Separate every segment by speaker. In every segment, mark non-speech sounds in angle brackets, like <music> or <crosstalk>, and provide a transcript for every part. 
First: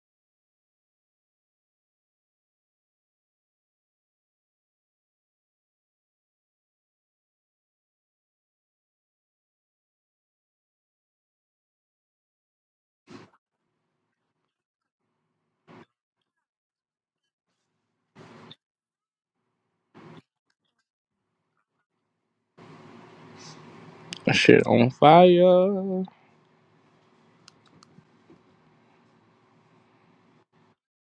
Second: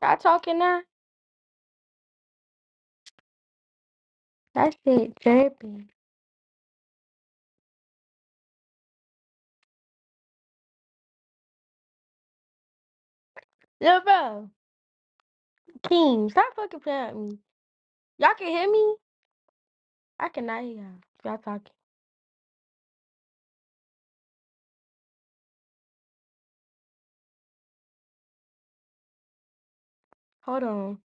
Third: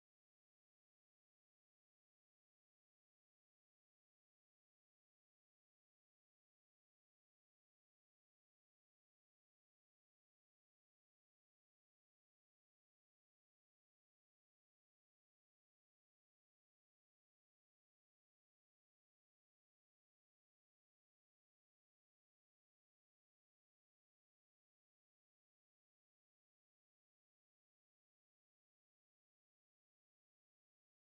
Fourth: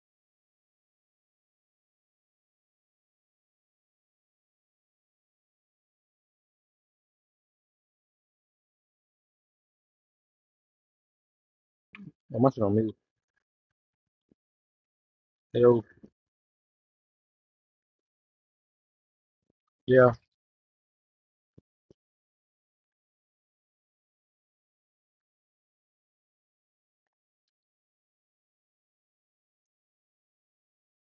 Speaker 1: Y'all talking now? That shit dripping.
Speaker 2: I'm watching on mute.
Speaker 1: Lil bro,
Speaker 2: Hey, yo,
Speaker 1: King, stop fucking playing with me. Y'all can hear me?
Speaker 2: yeah.
Speaker 1: I cannot hear y'all. Y'all talking.
Speaker 3: That Shit on fire.
Speaker 1: Hold on.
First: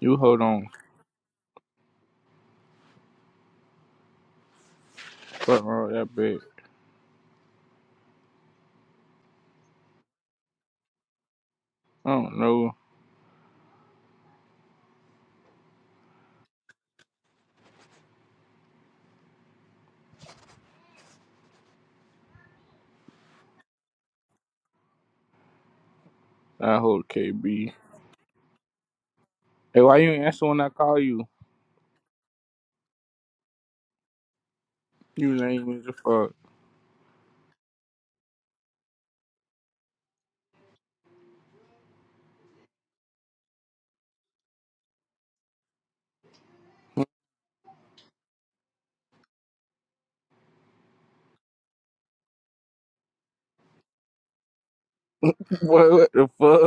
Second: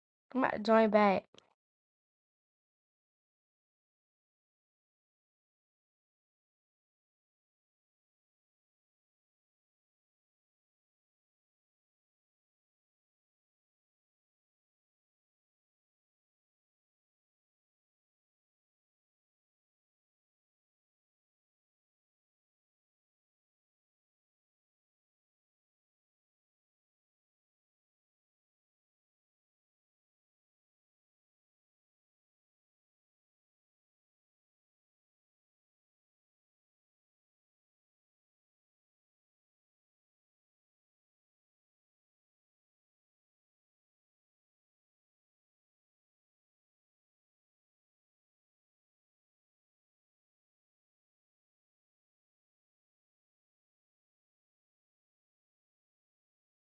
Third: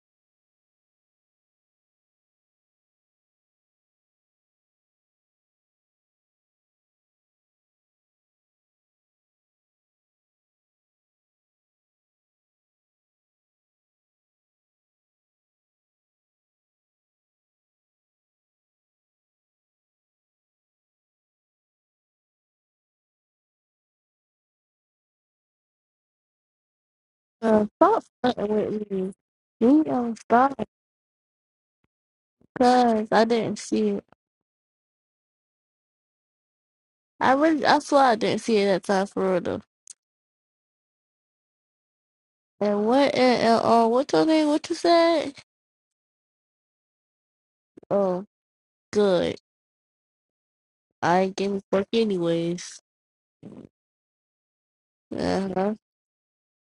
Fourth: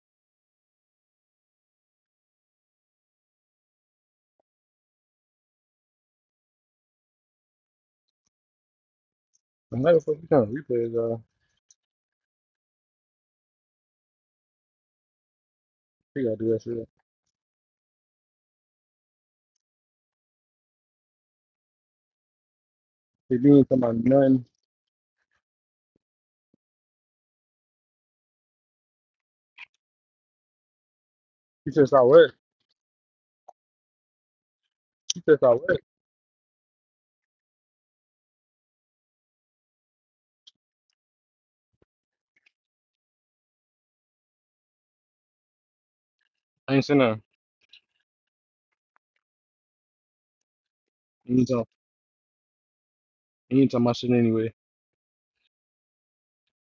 Speaker 3: You
Speaker 1: I'm
Speaker 3: hold
Speaker 1: about to
Speaker 3: on.
Speaker 1: join back.
Speaker 3: Fuck wrong with that bitch.
Speaker 2: I'm like, fuck you trying to replay is, uh,
Speaker 3: I don't know.
Speaker 2: he gotta do that shit. He didn't come out nothing.
Speaker 3: I hold
Speaker 4: Uh,
Speaker 3: KB.
Speaker 4: stop fucking with me.
Speaker 3: Hey,
Speaker 4: Leave don't
Speaker 3: why you ain't answer
Speaker 4: Stop,
Speaker 3: when I call you?
Speaker 2: He said, I work.
Speaker 4: cause I didn't see it.
Speaker 2: He
Speaker 3: You
Speaker 2: said, I
Speaker 3: lame
Speaker 2: work.
Speaker 3: as the fuck.
Speaker 4: I really, I swear I didn't see it that time for real though. And what and LLR? What's your name? What you said?
Speaker 2: I ain't saying
Speaker 3: <laughs>
Speaker 2: nothing.
Speaker 4: Oh, good. I
Speaker 2: He
Speaker 4: ain't
Speaker 2: ain't
Speaker 4: getting
Speaker 2: talking,
Speaker 4: fuck anyways.
Speaker 2: he ain't talking my shit anyway.
Speaker 4: Uh huh.
Speaker 3: What, what the fuck?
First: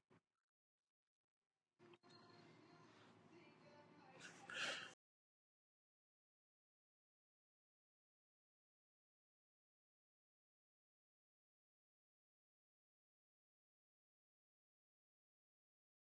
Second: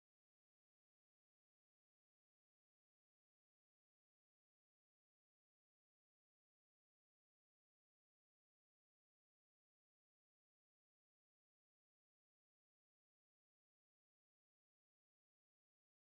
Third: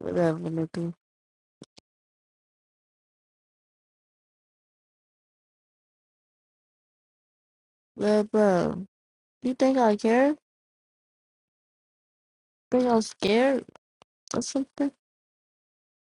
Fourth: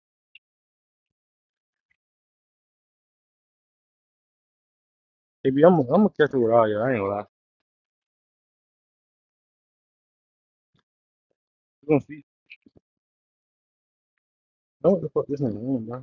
Speaker 4: Whatever, nigga.
Speaker 2: Hey, B, I'm, I'm gonna catch it with all y'all. I ain't gonna lie.
Speaker 4: But bro, you think I care?
Speaker 2: You gonna see.
Speaker 4: Think I'm scared or something?
Speaker 2: Know what the fuck this nigga on, bro.